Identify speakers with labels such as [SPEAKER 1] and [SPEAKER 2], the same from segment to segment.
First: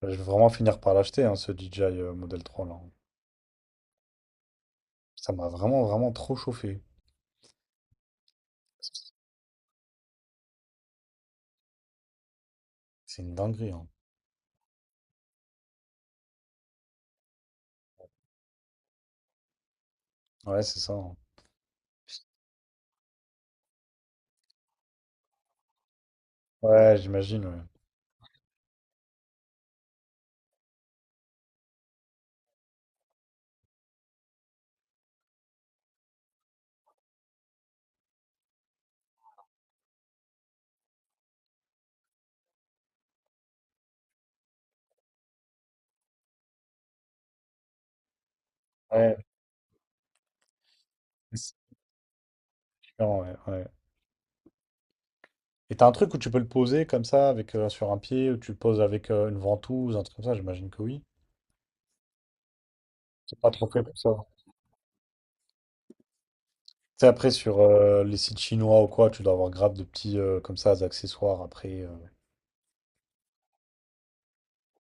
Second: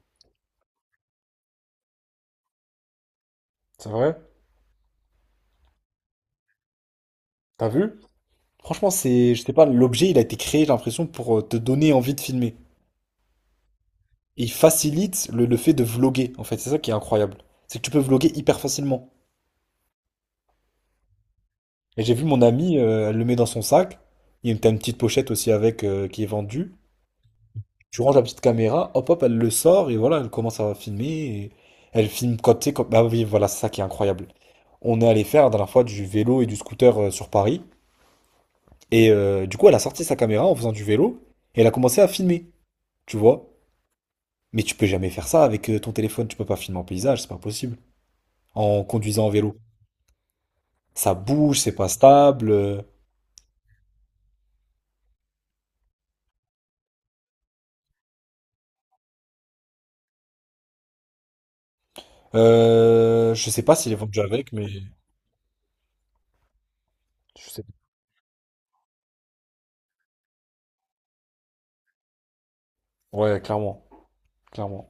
[SPEAKER 1] Je vais vraiment finir par l'acheter, hein, ce DJI Model 3 là.
[SPEAKER 2] C'est vrai?
[SPEAKER 1] Ça m'a vraiment, vraiment trop chauffé.
[SPEAKER 2] T'as vu? Franchement, c'est, je sais pas, l'objet, il a été créé, j'ai l'impression, pour te donner envie de filmer.
[SPEAKER 1] C'est une dinguerie, hein.
[SPEAKER 2] Et il facilite le fait de vloguer, en fait. C'est ça qui est incroyable. C'est que tu peux vloguer hyper facilement.
[SPEAKER 1] Ouais, c'est ça, hein.
[SPEAKER 2] Et j'ai vu mon amie, elle le met dans son sac. Il y a une, T'as une petite pochette aussi avec, qui est vendue.
[SPEAKER 1] Ouais, j'imagine, ouais.
[SPEAKER 2] Tu ranges la petite caméra, hop hop, elle le sort, et voilà, elle commence à filmer. Et elle filme quand, tu sais, bah oui, voilà, c'est ça qui est incroyable. On est allé faire la dernière fois du vélo et du scooter sur Paris. Et du coup, elle a sorti sa caméra en faisant du vélo, et elle a commencé à filmer. Tu vois? Mais tu peux jamais faire ça avec ton téléphone, tu peux pas filmer en paysage, c'est pas possible. En
[SPEAKER 1] Ouais,
[SPEAKER 2] conduisant en vélo. Ça
[SPEAKER 1] c'est
[SPEAKER 2] bouge, c'est pas stable.
[SPEAKER 1] différent, ouais, ouais. Et t'as un truc où tu peux le poser comme ça, avec sur un pied, ou tu le poses avec une ventouse, un truc comme ça, j'imagine que oui. C'est
[SPEAKER 2] Je
[SPEAKER 1] pas
[SPEAKER 2] sais
[SPEAKER 1] trop
[SPEAKER 2] pas
[SPEAKER 1] fait
[SPEAKER 2] s'il
[SPEAKER 1] pour
[SPEAKER 2] est
[SPEAKER 1] ça.
[SPEAKER 2] vendu avec, mais
[SPEAKER 1] Tu sais, après,
[SPEAKER 2] je
[SPEAKER 1] sur
[SPEAKER 2] sais pas.
[SPEAKER 1] les sites chinois ou quoi, tu dois avoir grave de petits, comme ça, des accessoires après.
[SPEAKER 2] Ouais, clairement. Clairement.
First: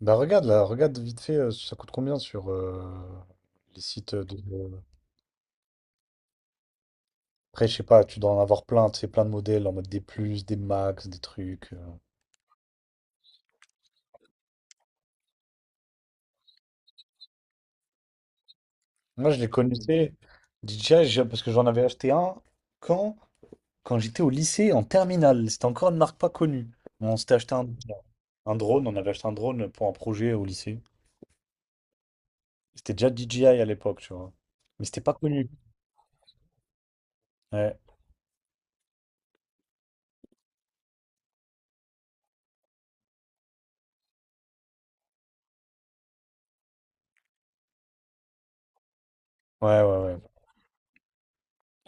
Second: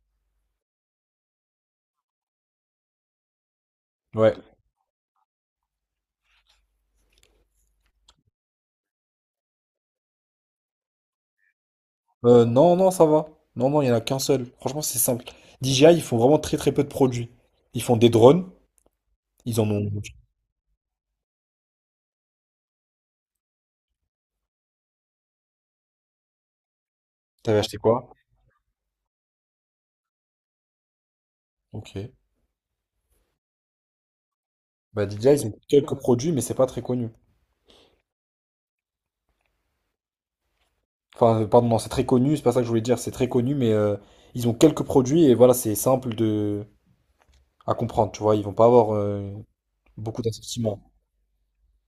[SPEAKER 1] Bah regarde là, regarde vite fait, ça coûte combien sur les sites
[SPEAKER 2] Ouais.
[SPEAKER 1] de... Après, je sais pas, tu dois en avoir plein, tu sais, plein de modèles en mode des plus, des max, des trucs.
[SPEAKER 2] Non, non, ça va. Non, non, il y en a qu'un seul. Franchement, c'est simple. DJI, ils font vraiment très très peu de produits. Ils font des drones,
[SPEAKER 1] Moi, je les
[SPEAKER 2] ils en ont.
[SPEAKER 1] connaissais, DJI, parce que j'en avais acheté un quand, quand j'étais au lycée en terminale. C'était encore une marque pas connue. On s'était acheté
[SPEAKER 2] T'avais
[SPEAKER 1] un,
[SPEAKER 2] acheté quoi?
[SPEAKER 1] un drone, on avait acheté un drone pour un projet au lycée.
[SPEAKER 2] Ok.
[SPEAKER 1] C'était déjà DJI à l'époque, tu vois. Mais c'était
[SPEAKER 2] Bah
[SPEAKER 1] pas
[SPEAKER 2] DJI, ils
[SPEAKER 1] connu.
[SPEAKER 2] ont quelques produits, mais c'est pas très connu.
[SPEAKER 1] Ouais,
[SPEAKER 2] Enfin, pardon, non, c'est très connu, c'est pas ça que je voulais dire, c'est très connu, mais ils ont quelques produits et voilà, c'est simple de à comprendre, tu vois, ils vont pas avoir
[SPEAKER 1] ouais, ouais, ouais,
[SPEAKER 2] beaucoup d'assortiments.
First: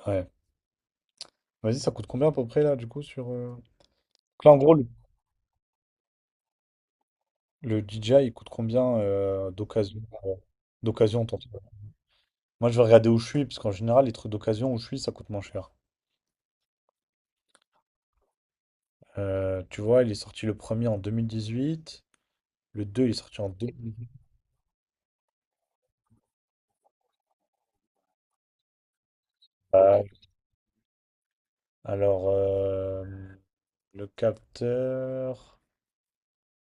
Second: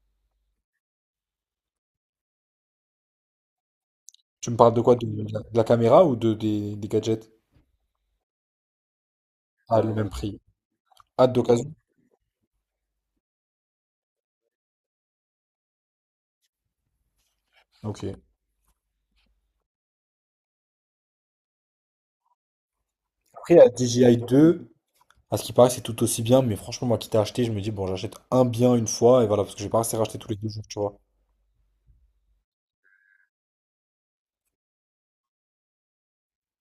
[SPEAKER 1] ouais. Vas-y, ça coûte combien à peu près là, du coup, sur. Donc là,
[SPEAKER 2] Tu
[SPEAKER 1] en
[SPEAKER 2] me
[SPEAKER 1] gros,
[SPEAKER 2] parles de quoi? De la caméra ou des gadgets?
[SPEAKER 1] le DJI, il coûte combien
[SPEAKER 2] À le
[SPEAKER 1] d'occasion
[SPEAKER 2] même prix.
[SPEAKER 1] d'occasion,
[SPEAKER 2] Hâte d'occasion.
[SPEAKER 1] moi, je vais regarder où je suis, parce qu'en général, les trucs d'occasion où je suis, ça coûte moins cher.
[SPEAKER 2] Ok.
[SPEAKER 1] Tu vois, il est sorti le premier en 2018, le deux il est sorti en
[SPEAKER 2] Après, la
[SPEAKER 1] 2018.
[SPEAKER 2] DJI 2, à ce qui paraît, c'est tout aussi bien, mais franchement, moi qui t'ai acheté, je me dis, bon, j'achète un bien une fois et voilà, parce que j'ai pas assez racheté tous les deux jours, tu vois.
[SPEAKER 1] Alors, le capteur,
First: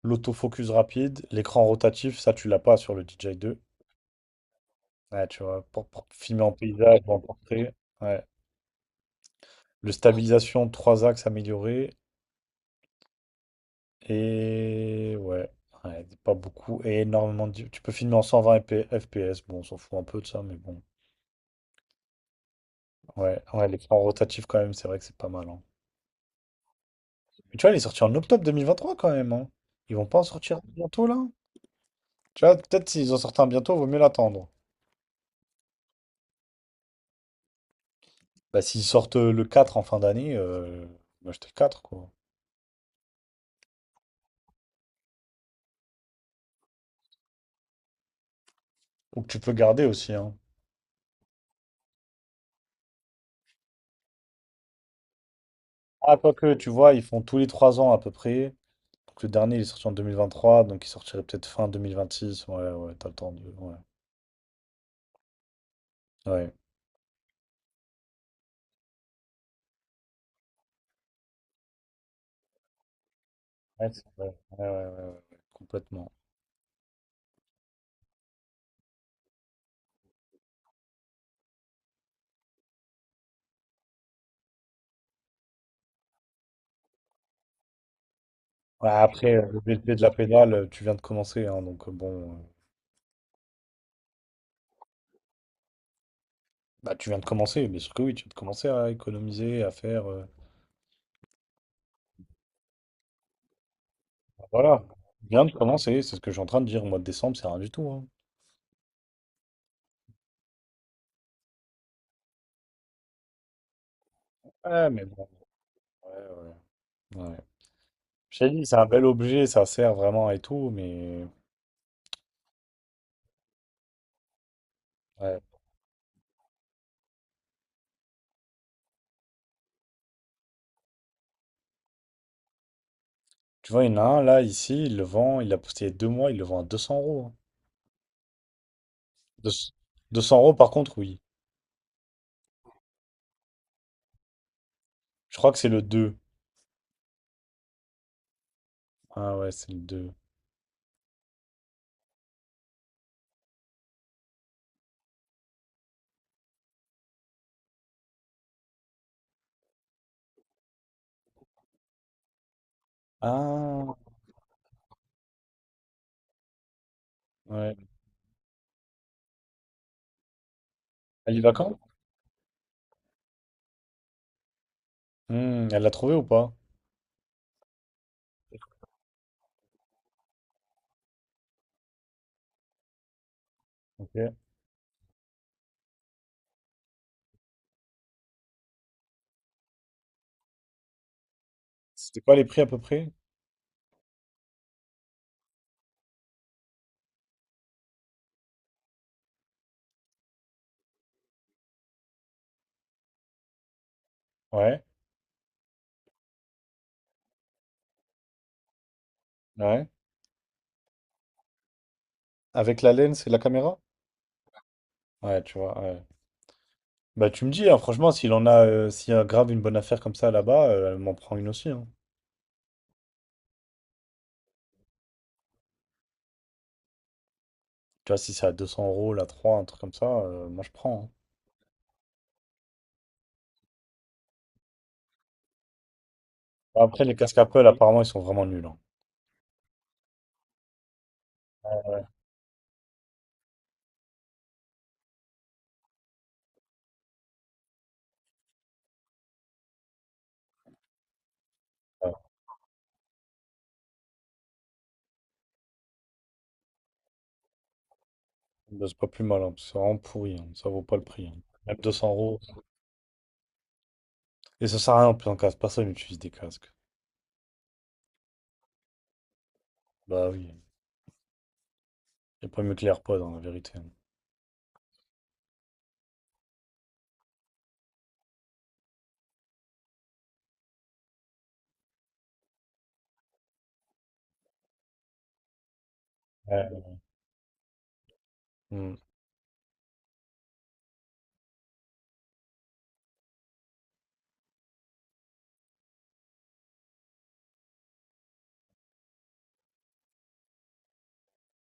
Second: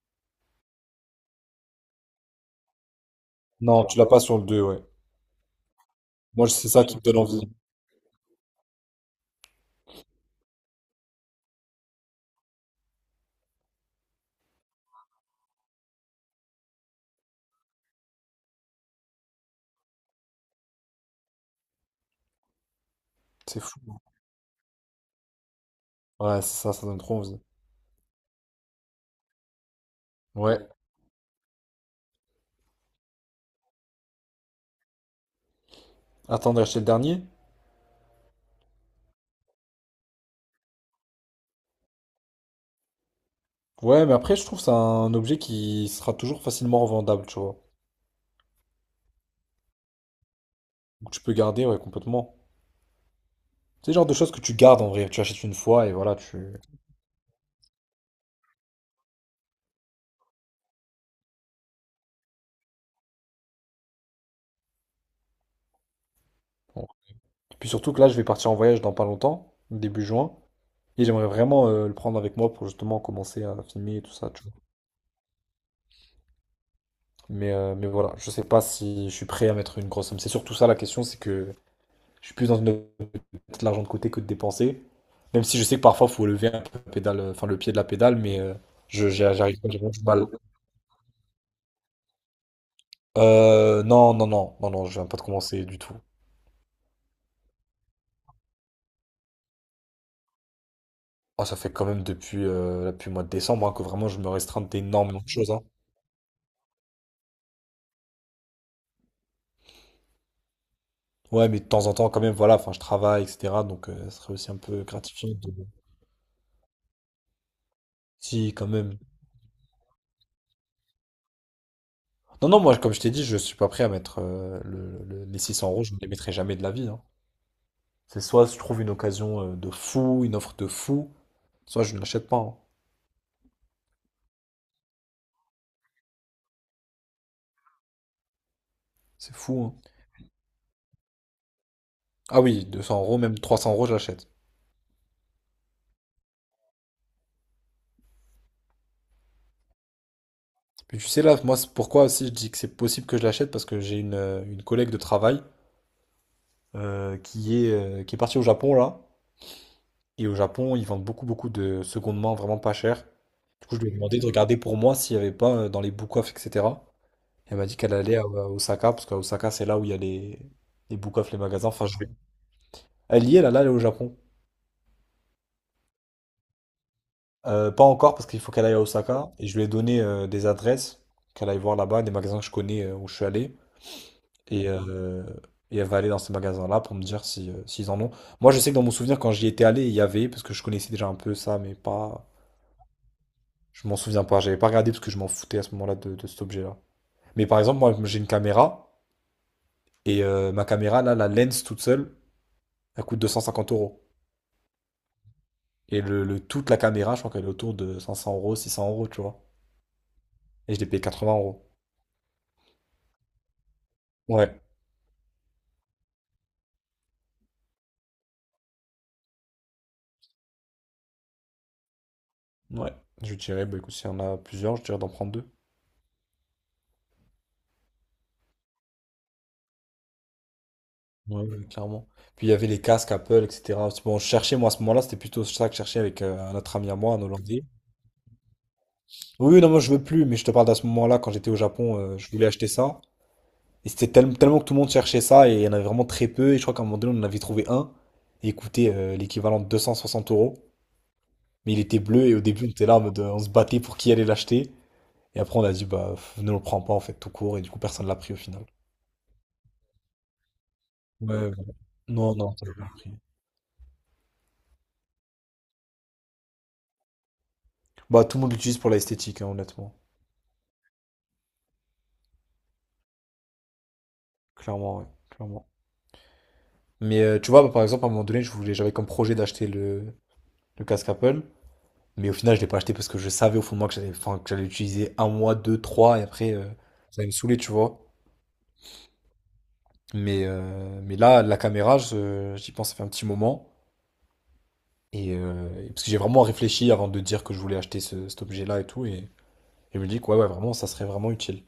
[SPEAKER 1] l'autofocus rapide, l'écran rotatif, ça, tu l'as pas sur le DJI 2.
[SPEAKER 2] Non, tu l'as pas sur le 2. Ouais.
[SPEAKER 1] Ouais, tu vois, pour filmer
[SPEAKER 2] Moi,
[SPEAKER 1] en
[SPEAKER 2] c'est ça qui
[SPEAKER 1] paysage
[SPEAKER 2] me
[SPEAKER 1] ou
[SPEAKER 2] donne
[SPEAKER 1] en
[SPEAKER 2] envie.
[SPEAKER 1] portrait. Ouais. Le stabilisation, trois axes améliorés. Et ouais, ouais, pas beaucoup. Et énormément de... Tu peux filmer en 120 FPS. Bon, on s'en fout un peu de ça, mais bon. Ouais,
[SPEAKER 2] C'est
[SPEAKER 1] ouais, les
[SPEAKER 2] fou, hein.
[SPEAKER 1] plans rotatifs quand même, c'est vrai que c'est pas mal, hein.
[SPEAKER 2] Ouais, c'est ça, ça donne trop envie.
[SPEAKER 1] Mais tu vois, il est sorti en octobre 2023 quand même, hein. Ils vont pas en
[SPEAKER 2] Ouais.
[SPEAKER 1] sortir bientôt là? Tu vois, peut-être s'ils en sortent un bientôt, vaut mieux l'attendre.
[SPEAKER 2] Attendre d'acheter le dernier?
[SPEAKER 1] Bah, s'ils sortent le 4 en fin d'année, bah, j'étais le 4 quoi.
[SPEAKER 2] Ouais, mais après, je trouve que c'est un objet qui sera toujours facilement revendable, tu vois.
[SPEAKER 1] Ou que tu peux garder aussi, hein.
[SPEAKER 2] Donc tu peux garder, ouais, complètement. C'est le genre de choses que tu gardes en vrai. Tu achètes une fois et voilà,
[SPEAKER 1] Que
[SPEAKER 2] tu.
[SPEAKER 1] tu vois, ils font tous les 3 ans à peu près. Donc le dernier il est sorti en 2023, donc il sortirait peut-être fin 2026. Ouais, ouais, t'as le temps de. Ouais, ouais,
[SPEAKER 2] Bon. Et puis surtout que là, je vais partir en voyage dans pas longtemps, début juin. Et j'aimerais vraiment le prendre avec moi pour justement commencer à
[SPEAKER 1] Ouais,
[SPEAKER 2] filmer et
[SPEAKER 1] c'est
[SPEAKER 2] tout ça,
[SPEAKER 1] vrai.
[SPEAKER 2] tu vois.
[SPEAKER 1] Ouais, ouais, ouais, ouais, ouais, complètement.
[SPEAKER 2] Mais voilà, je sais pas si je suis prêt à mettre une grosse somme. C'est surtout ça la question, c'est que je suis plus dans une optique de mettre l'argent de côté que de dépenser. Même si je sais que parfois, faut lever un peu la pédale, enfin, le pied de la pédale, mais
[SPEAKER 1] Ouais, après, le
[SPEAKER 2] j'arrive pas, j'ai vraiment
[SPEAKER 1] BLP de
[SPEAKER 2] du
[SPEAKER 1] la
[SPEAKER 2] mal.
[SPEAKER 1] pédale, tu viens de commencer, hein, donc bon.
[SPEAKER 2] Non, non, non, non, non, je viens pas de commencer du tout.
[SPEAKER 1] Bah, tu viens de commencer, bien sûr que oui, tu viens de commencer à économiser, à faire.
[SPEAKER 2] Ah, ça fait quand même depuis le mois de décembre, hein, que vraiment je me restreins
[SPEAKER 1] Voilà,
[SPEAKER 2] d'énormément
[SPEAKER 1] tu
[SPEAKER 2] de
[SPEAKER 1] viens
[SPEAKER 2] choses,
[SPEAKER 1] de
[SPEAKER 2] hein.
[SPEAKER 1] commencer, c'est ce que je suis en train de dire. Au mois de décembre, c'est rien du tout, hein.
[SPEAKER 2] Ouais, mais de temps en temps, quand même, voilà, enfin, je travaille, etc. Donc, ce serait aussi un peu
[SPEAKER 1] Ouais, mais bon,
[SPEAKER 2] gratifiant de...
[SPEAKER 1] ouais, ouais, ouais. Je t'ai
[SPEAKER 2] Si,
[SPEAKER 1] dit,
[SPEAKER 2] quand
[SPEAKER 1] c'est un
[SPEAKER 2] même.
[SPEAKER 1] bel objet, ça sert vraiment et tout, mais.
[SPEAKER 2] Non, non, moi, comme je t'ai dit, je suis pas prêt à mettre les
[SPEAKER 1] Ouais.
[SPEAKER 2] 600 euros, je ne les mettrai jamais de la vie, hein. C'est soit je trouve une occasion de fou, une offre de fou, soit je ne l'achète pas, hein.
[SPEAKER 1] Tu vois, il y en a un là, ici, il le vend, il a posté il y a 2 mois, il le vend à 200 euros, hein.
[SPEAKER 2] C'est
[SPEAKER 1] Deux-
[SPEAKER 2] fou, hein.
[SPEAKER 1] 200 euros, par contre, oui.
[SPEAKER 2] Ah oui, 200 euros, même 300 euros, je l'achète.
[SPEAKER 1] Je crois que c'est le deux. Ah ouais, c'est le deux.
[SPEAKER 2] Puis tu sais là, moi c'est pourquoi aussi je dis que c'est possible que je l'achète parce que j'ai une collègue de travail qui est partie au Japon là. Et au Japon, ils vendent beaucoup beaucoup de seconde main vraiment pas cher. Du coup, je lui ai
[SPEAKER 1] Ah,
[SPEAKER 2] demandé de regarder pour moi s'il n'y avait pas dans les book-off, etc. Elle m'a dit
[SPEAKER 1] ouais.
[SPEAKER 2] qu'elle allait à Osaka parce qu'à Osaka c'est là où il y a les book-off,
[SPEAKER 1] Elle
[SPEAKER 2] les
[SPEAKER 1] y va
[SPEAKER 2] magasins.
[SPEAKER 1] quand?
[SPEAKER 2] Enfin, je vais. Elle y est là, là, elle est au Japon.
[SPEAKER 1] Hmm, elle l'a trouvé ou pas?
[SPEAKER 2] Pas encore parce qu'il faut qu'elle aille à Osaka et je lui ai donné des adresses qu'elle aille voir là-bas, des magasins que je connais où je suis allé.
[SPEAKER 1] Ok.
[SPEAKER 2] Et, euh, et elle va aller dans ces magasins-là pour me dire si, s'ils en ont. Moi, je sais que dans mon souvenir, quand j'y étais allé, il y avait, parce que je connaissais déjà un peu ça, mais
[SPEAKER 1] C'était
[SPEAKER 2] pas.
[SPEAKER 1] quoi les prix à peu près?
[SPEAKER 2] Je m'en souviens pas. J'avais pas regardé parce que je m'en foutais à ce moment-là de cet objet-là. Mais par exemple, moi, j'ai une caméra, et ma caméra, là, la lens toute seule, elle coûte 250 euros.
[SPEAKER 1] Ouais,
[SPEAKER 2] Et toute la caméra, je crois qu'elle est autour de 500 euros, 600 euros, tu vois.
[SPEAKER 1] ouais.
[SPEAKER 2] Et je l'ai payé 80 euros.
[SPEAKER 1] Avec la laine, c'est la caméra?
[SPEAKER 2] Ouais.
[SPEAKER 1] Ouais, tu vois, ouais. Bah, tu me dis, hein, franchement, s'il en a, s'il y a grave une bonne affaire comme ça là-bas, elle m'en prend une aussi, hein.
[SPEAKER 2] Ouais. Je dirais, bah écoute, s'il y en a plusieurs, je dirais d'en prendre deux.
[SPEAKER 1] Tu vois, si c'est à 200 euros, là trois un truc comme ça, moi je prends, hein.
[SPEAKER 2] Ouais, ouais, clairement. Puis il y avait les casques Apple, etc. Bon, je cherchais, moi, à ce moment-là, c'était plutôt ça que je cherchais avec un autre
[SPEAKER 1] Bah,
[SPEAKER 2] ami à
[SPEAKER 1] après,
[SPEAKER 2] moi,
[SPEAKER 1] les
[SPEAKER 2] un
[SPEAKER 1] casques
[SPEAKER 2] Hollandais.
[SPEAKER 1] Apple, apparemment, ils sont vraiment nuls, hein.
[SPEAKER 2] Oui, oui, non, moi, je veux plus, mais je te parle d'à ce moment-là, quand j'étais au Japon, je voulais acheter ça. Et c'était tellement que tout le monde cherchait ça, et il y en avait vraiment très peu. Et je crois qu'à un moment donné, on en avait trouvé un, et il coûtait l'équivalent de 260 euros. Mais il était
[SPEAKER 1] Ouais.
[SPEAKER 2] bleu, et au début, on était là, en mode, on se battait pour qui allait l'acheter. Et après, on a dit, bah, pff, ne le prends pas, en fait, tout court. Et du coup, personne l'a pris au final.
[SPEAKER 1] Bah, c'est pas plus mal, hein, parce que c'est vraiment pourri, hein. Ça vaut pas le prix,
[SPEAKER 2] Ouais,
[SPEAKER 1] hein.
[SPEAKER 2] ouais.
[SPEAKER 1] Même 200
[SPEAKER 2] Non,
[SPEAKER 1] euros.
[SPEAKER 2] non, ça pas pris.
[SPEAKER 1] Et ça sert à rien en plus en casque. Personne n'utilise des casques.
[SPEAKER 2] Bah, tout le monde l'utilise pour l'esthétique, hein, honnêtement.
[SPEAKER 1] Bah oui. Il a pas mieux que les AirPods, en la vérité, hein.
[SPEAKER 2] Clairement, ouais. Clairement. Mais tu vois, bah, par exemple, à un moment donné, je voulais, j'avais comme projet d'acheter le casque Apple. Mais au final, je l'ai pas acheté parce que je savais au fond de moi que j'allais, enfin, que j'allais l'utiliser un mois, deux, trois, et après,
[SPEAKER 1] Ouais.
[SPEAKER 2] ça allait me saouler, tu vois.
[SPEAKER 1] Hmm.
[SPEAKER 2] Mais là, la caméra, j'y pense, ça fait un petit moment. Parce que j'ai vraiment réfléchi avant de dire que je voulais acheter cet objet-là et tout. Et je me dis que ouais, ouais, vraiment, ça serait vraiment utile.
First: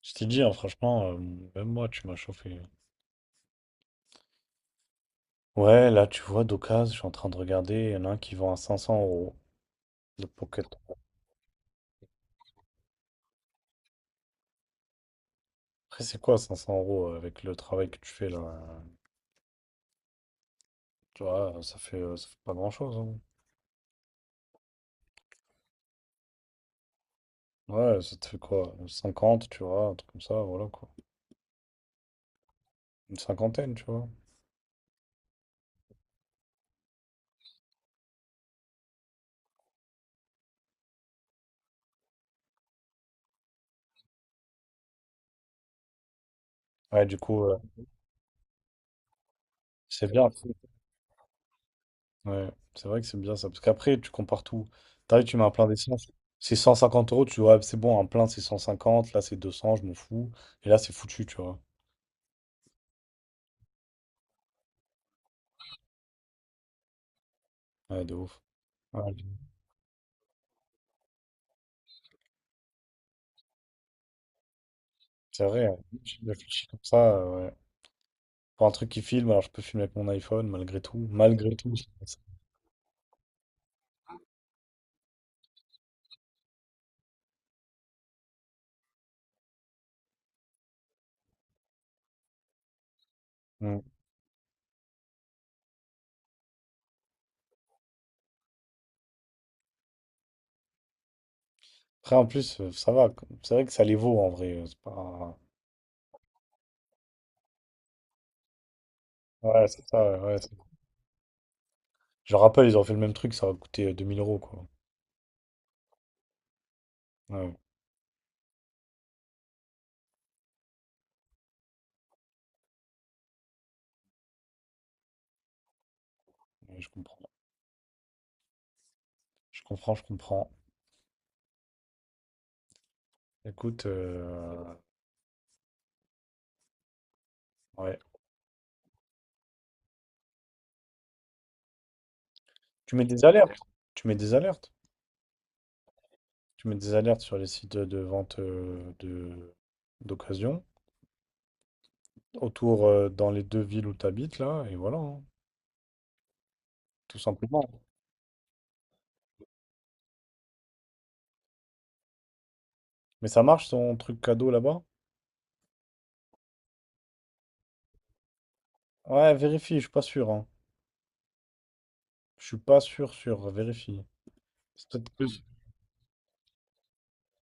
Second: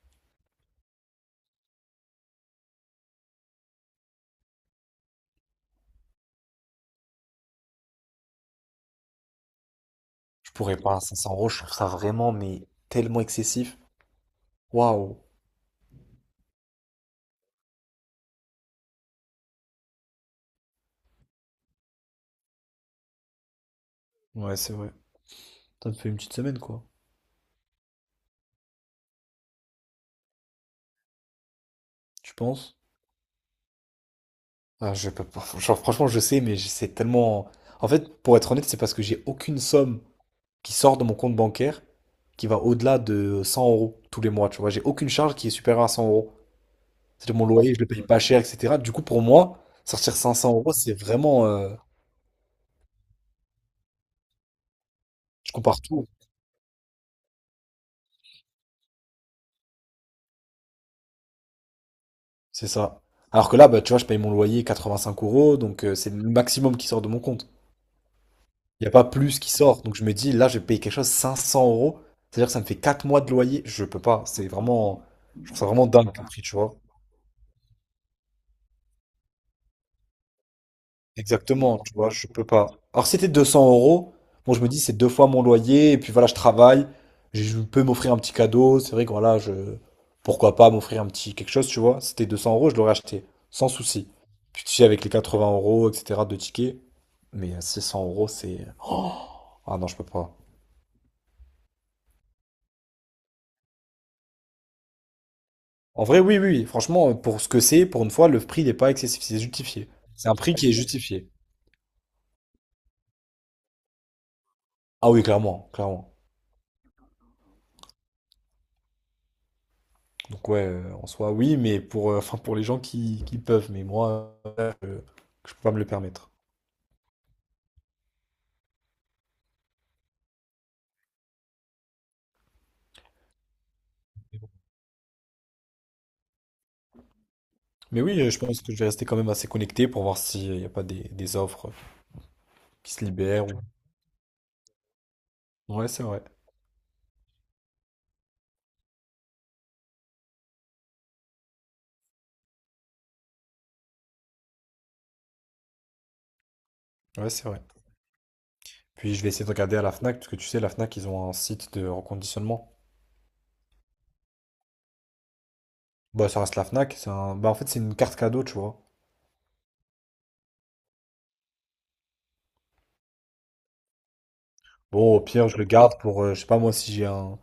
[SPEAKER 1] Je t'ai dit, hein, franchement, même moi, tu m'as chauffé. Ouais, là, tu vois, d'occasion, je suis en train de regarder. Il y en a un qui vend à 500 euros, le
[SPEAKER 2] Je
[SPEAKER 1] Pocket.
[SPEAKER 2] pourrais pas, 500 euros, je trouve ça vraiment, mais tellement excessif. Waouh!
[SPEAKER 1] Après, c'est quoi 500 € avec le travail que tu fais là? Tu vois, ça fait pas grand-chose, hein.
[SPEAKER 2] Ouais, c'est vrai. Ça me fait une petite semaine, quoi.
[SPEAKER 1] Ouais, ça te fait quoi? 50, tu vois, un truc comme ça, voilà quoi.
[SPEAKER 2] Tu penses?
[SPEAKER 1] Une cinquantaine, tu vois.
[SPEAKER 2] Ah, je peux pas. Genre, franchement, je sais, mais c'est tellement. En fait, pour être honnête, c'est parce que j'ai aucune somme qui sort de mon compte bancaire qui va au-delà de 100 euros tous les mois. Tu vois, j'ai aucune charge qui est supérieure à 100 euros.
[SPEAKER 1] Ouais, du
[SPEAKER 2] C'est-à-dire
[SPEAKER 1] coup,
[SPEAKER 2] mon loyer, je le paye pas cher, etc. Du coup, pour moi,
[SPEAKER 1] c'est
[SPEAKER 2] sortir
[SPEAKER 1] bien.
[SPEAKER 2] 500 euros, c'est vraiment.
[SPEAKER 1] Ouais, c'est vrai que c'est bien ça. Parce qu'après, tu compares tout. T'arrives, tu mets un
[SPEAKER 2] Je
[SPEAKER 1] plein
[SPEAKER 2] compare tout.
[SPEAKER 1] d'essence. C'est 150 euros, tu vois, c'est bon, un plein c'est 150, là c'est 200, je m'en fous. Et là, c'est foutu, tu vois.
[SPEAKER 2] C'est ça. Alors que là, bah, tu vois, je paye mon loyer 85 euros, donc c'est le maximum qui sort de mon compte.
[SPEAKER 1] Ouais, de ouf.
[SPEAKER 2] Il n'y a
[SPEAKER 1] Ouais,
[SPEAKER 2] pas plus qui sort. Donc je me dis, là, je vais payer quelque chose 500 euros. C'est-à-dire que ça me fait 4 mois de loyer. Je peux pas. C'est vraiment.
[SPEAKER 1] c'est
[SPEAKER 2] Je trouve ça
[SPEAKER 1] vrai, ouais.
[SPEAKER 2] vraiment dingue
[SPEAKER 1] Je
[SPEAKER 2] comme prix, tu
[SPEAKER 1] réfléchis
[SPEAKER 2] vois.
[SPEAKER 1] comme ça. Ouais. Pour un truc qui filme, alors je peux filmer avec mon iPhone, malgré tout. Malgré tout,
[SPEAKER 2] Exactement,
[SPEAKER 1] je
[SPEAKER 2] tu vois,
[SPEAKER 1] pense.
[SPEAKER 2] je peux pas. Alors si c'était 200 euros, bon, je me dis, c'est deux fois mon loyer. Et puis voilà, je travaille. Je peux m'offrir un petit cadeau. C'est vrai que voilà, je. Pourquoi pas m'offrir un petit quelque chose, tu vois. Si c'était 200 euros, je l'aurais acheté. Sans
[SPEAKER 1] Mm.
[SPEAKER 2] souci. Puis tu sais, avec les 80 euros, etc., de tickets. Mais 600 euros, c'est. Oh ah non, je peux pas.
[SPEAKER 1] Après, en plus, ça va, quoi. C'est vrai que ça les vaut en vrai. C'est pas...
[SPEAKER 2] En vrai, oui, oui, oui, franchement, pour ce que c'est, pour une fois, le prix n'est pas excessif, c'est
[SPEAKER 1] Ouais, c'est
[SPEAKER 2] justifié.
[SPEAKER 1] ça. Ouais,
[SPEAKER 2] C'est
[SPEAKER 1] ouais,
[SPEAKER 2] un prix, ah, qui est justifié.
[SPEAKER 1] je le rappelle, ils ont fait le même truc, ça va coûter 2000 euros, quoi.
[SPEAKER 2] Ah oui, clairement, clairement.
[SPEAKER 1] Ouais,
[SPEAKER 2] Donc ouais, en soi, oui, mais pour, enfin, pour les gens qui peuvent, mais moi, je peux pas me le permettre.
[SPEAKER 1] ouais, je comprends. Je comprends, je comprends. Écoute, ouais.
[SPEAKER 2] Mais oui, je pense que je vais rester quand même assez connecté pour voir s'il n'y a pas des offres qui
[SPEAKER 1] Tu mets
[SPEAKER 2] se
[SPEAKER 1] des
[SPEAKER 2] libèrent.
[SPEAKER 1] alertes.
[SPEAKER 2] ou-
[SPEAKER 1] Tu mets des alertes.
[SPEAKER 2] Ouais, c'est vrai.
[SPEAKER 1] Tu mets des alertes sur les sites de vente de d'occasion. Autour, dans les deux villes où tu habites, là, et voilà, hein. Tout
[SPEAKER 2] Ouais, c'est vrai.
[SPEAKER 1] simplement.
[SPEAKER 2] Puis je vais essayer de regarder à la Fnac, parce que tu sais, la Fnac, ils ont un site de reconditionnement.
[SPEAKER 1] Mais ça marche son truc cadeau là-bas?
[SPEAKER 2] Bah, ça reste la Fnac, c'est un... Bah, en fait, c'est une carte cadeau, tu vois.
[SPEAKER 1] Ouais, vérifie, je suis pas sûr, hein. Je suis pas sûr, sûr, vérifie. C'est peut-être
[SPEAKER 2] Bon, au
[SPEAKER 1] plus.
[SPEAKER 2] pire, je le garde pour, je sais pas moi, si j'ai un...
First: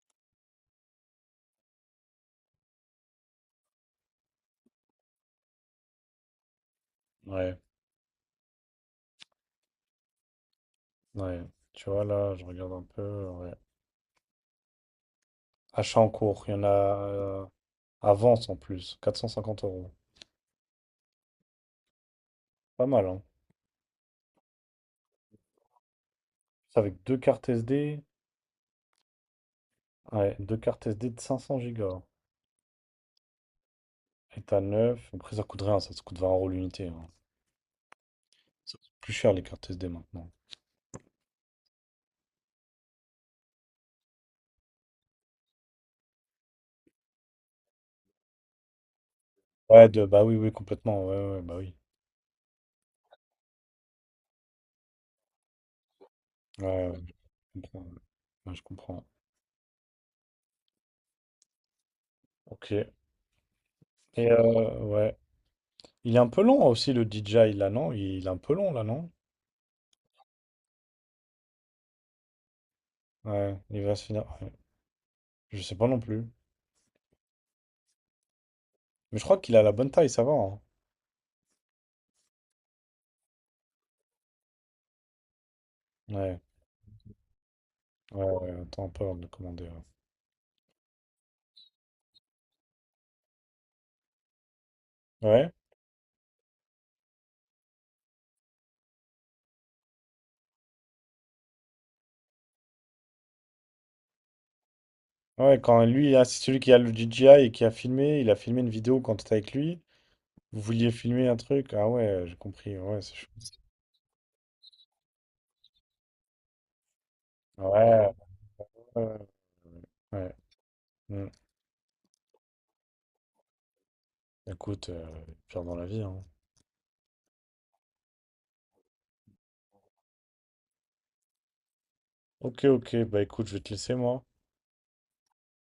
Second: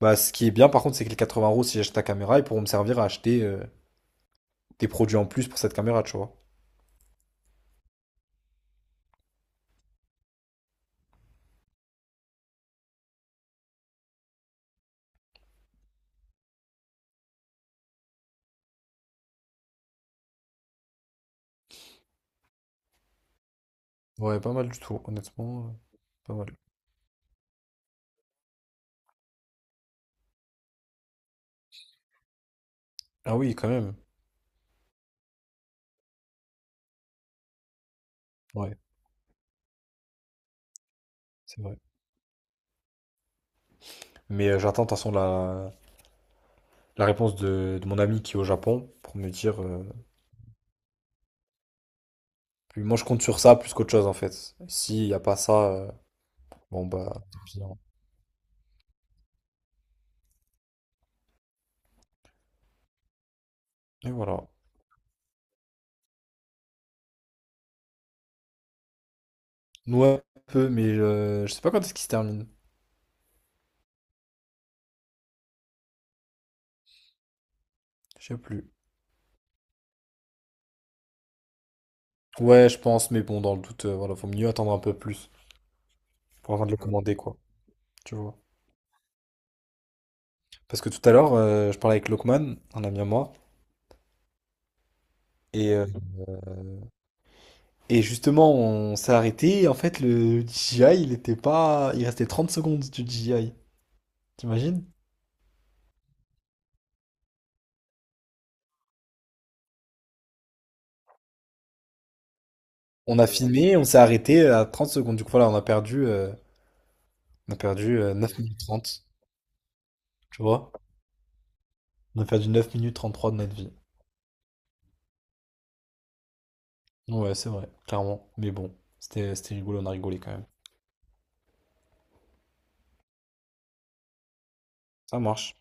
[SPEAKER 2] Bah, ce qui est bien, par contre, c'est que les 80 euros, si j'achète ta caméra, ils pourront me servir à acheter des produits en plus pour cette caméra, tu vois.
[SPEAKER 1] Ouais, ouais. Tu vois, là, je regarde un peu. Ouais. Achat en cours, il y en a avance en plus, 450 euros. Pas mal, hein.
[SPEAKER 2] Ouais, pas mal du tout, honnêtement. Pas mal.
[SPEAKER 1] C'est avec deux cartes SD. Ouais, deux cartes SD de 500 gigas.
[SPEAKER 2] Ah oui, quand même.
[SPEAKER 1] État neuf. Après, ça coûte rien, ça coûte 20 € l'unité, hein.
[SPEAKER 2] Ouais,
[SPEAKER 1] Ça coûte plus cher les cartes SD maintenant.
[SPEAKER 2] c'est vrai. Mais j'attends, de toute façon, la réponse de mon ami qui est au Japon pour me dire.
[SPEAKER 1] Ouais, de, bah oui, oui, complètement. Ouais, ouais, ouais, bah oui.
[SPEAKER 2] Puis moi, je compte sur ça plus qu'autre chose, en fait. S'il n'y a pas ça, bon,
[SPEAKER 1] Ouais, ouais,
[SPEAKER 2] bah, tant
[SPEAKER 1] je
[SPEAKER 2] pis, hein.
[SPEAKER 1] comprends. Ouais, je comprends. Ok.
[SPEAKER 2] Et
[SPEAKER 1] Et
[SPEAKER 2] voilà.
[SPEAKER 1] ouais. Il est un peu long aussi le DJI là, non? Il est un peu long là, non?
[SPEAKER 2] Ouais, un peu, mais je sais pas quand est-ce qu'il se termine.
[SPEAKER 1] Ouais, il va se finir, ouais. Je sais pas non plus.
[SPEAKER 2] Je sais plus.
[SPEAKER 1] Mais je crois qu'il a la bonne taille, ça va, hein.
[SPEAKER 2] Ouais, je pense, mais bon, dans le doute, voilà, faut mieux attendre un peu plus
[SPEAKER 1] Ouais,
[SPEAKER 2] pour avant de le commander, quoi. Tu
[SPEAKER 1] ouais,
[SPEAKER 2] vois.
[SPEAKER 1] ouais. Attends un peu avant de le commander.
[SPEAKER 2] Parce que tout à l'heure, je parlais avec Lokman, un ami à moi,
[SPEAKER 1] Ouais.
[SPEAKER 2] et, euh, et justement, on s'est arrêté. Et en fait, le DJI, il était pas. Il restait 30 secondes du DJI. T'imagines?
[SPEAKER 1] Ouais, ouais, quand lui, ah, c'est celui qui a le DJI et qui a filmé, il a filmé une vidéo quand t'étais avec lui. Vous vouliez filmer un truc? Ah ouais, j'ai compris. Ouais, c'est
[SPEAKER 2] On a
[SPEAKER 1] chou.
[SPEAKER 2] filmé, on s'est arrêté à 30 secondes. Du coup, voilà, on a perdu, euh, on a perdu
[SPEAKER 1] Ouais,
[SPEAKER 2] euh, 9 minutes
[SPEAKER 1] ouais,
[SPEAKER 2] 30.
[SPEAKER 1] ouais.
[SPEAKER 2] Tu vois?
[SPEAKER 1] Mm.
[SPEAKER 2] On a perdu 9 minutes 33 de notre vie.
[SPEAKER 1] Écoute, pire dans la vie, hein.
[SPEAKER 2] Ouais, c'est vrai, clairement. Mais bon, c'était rigolo, on a rigolé quand même.
[SPEAKER 1] Ok, ok, bah écoute, je vais te laisser moi.
[SPEAKER 2] Ça marche.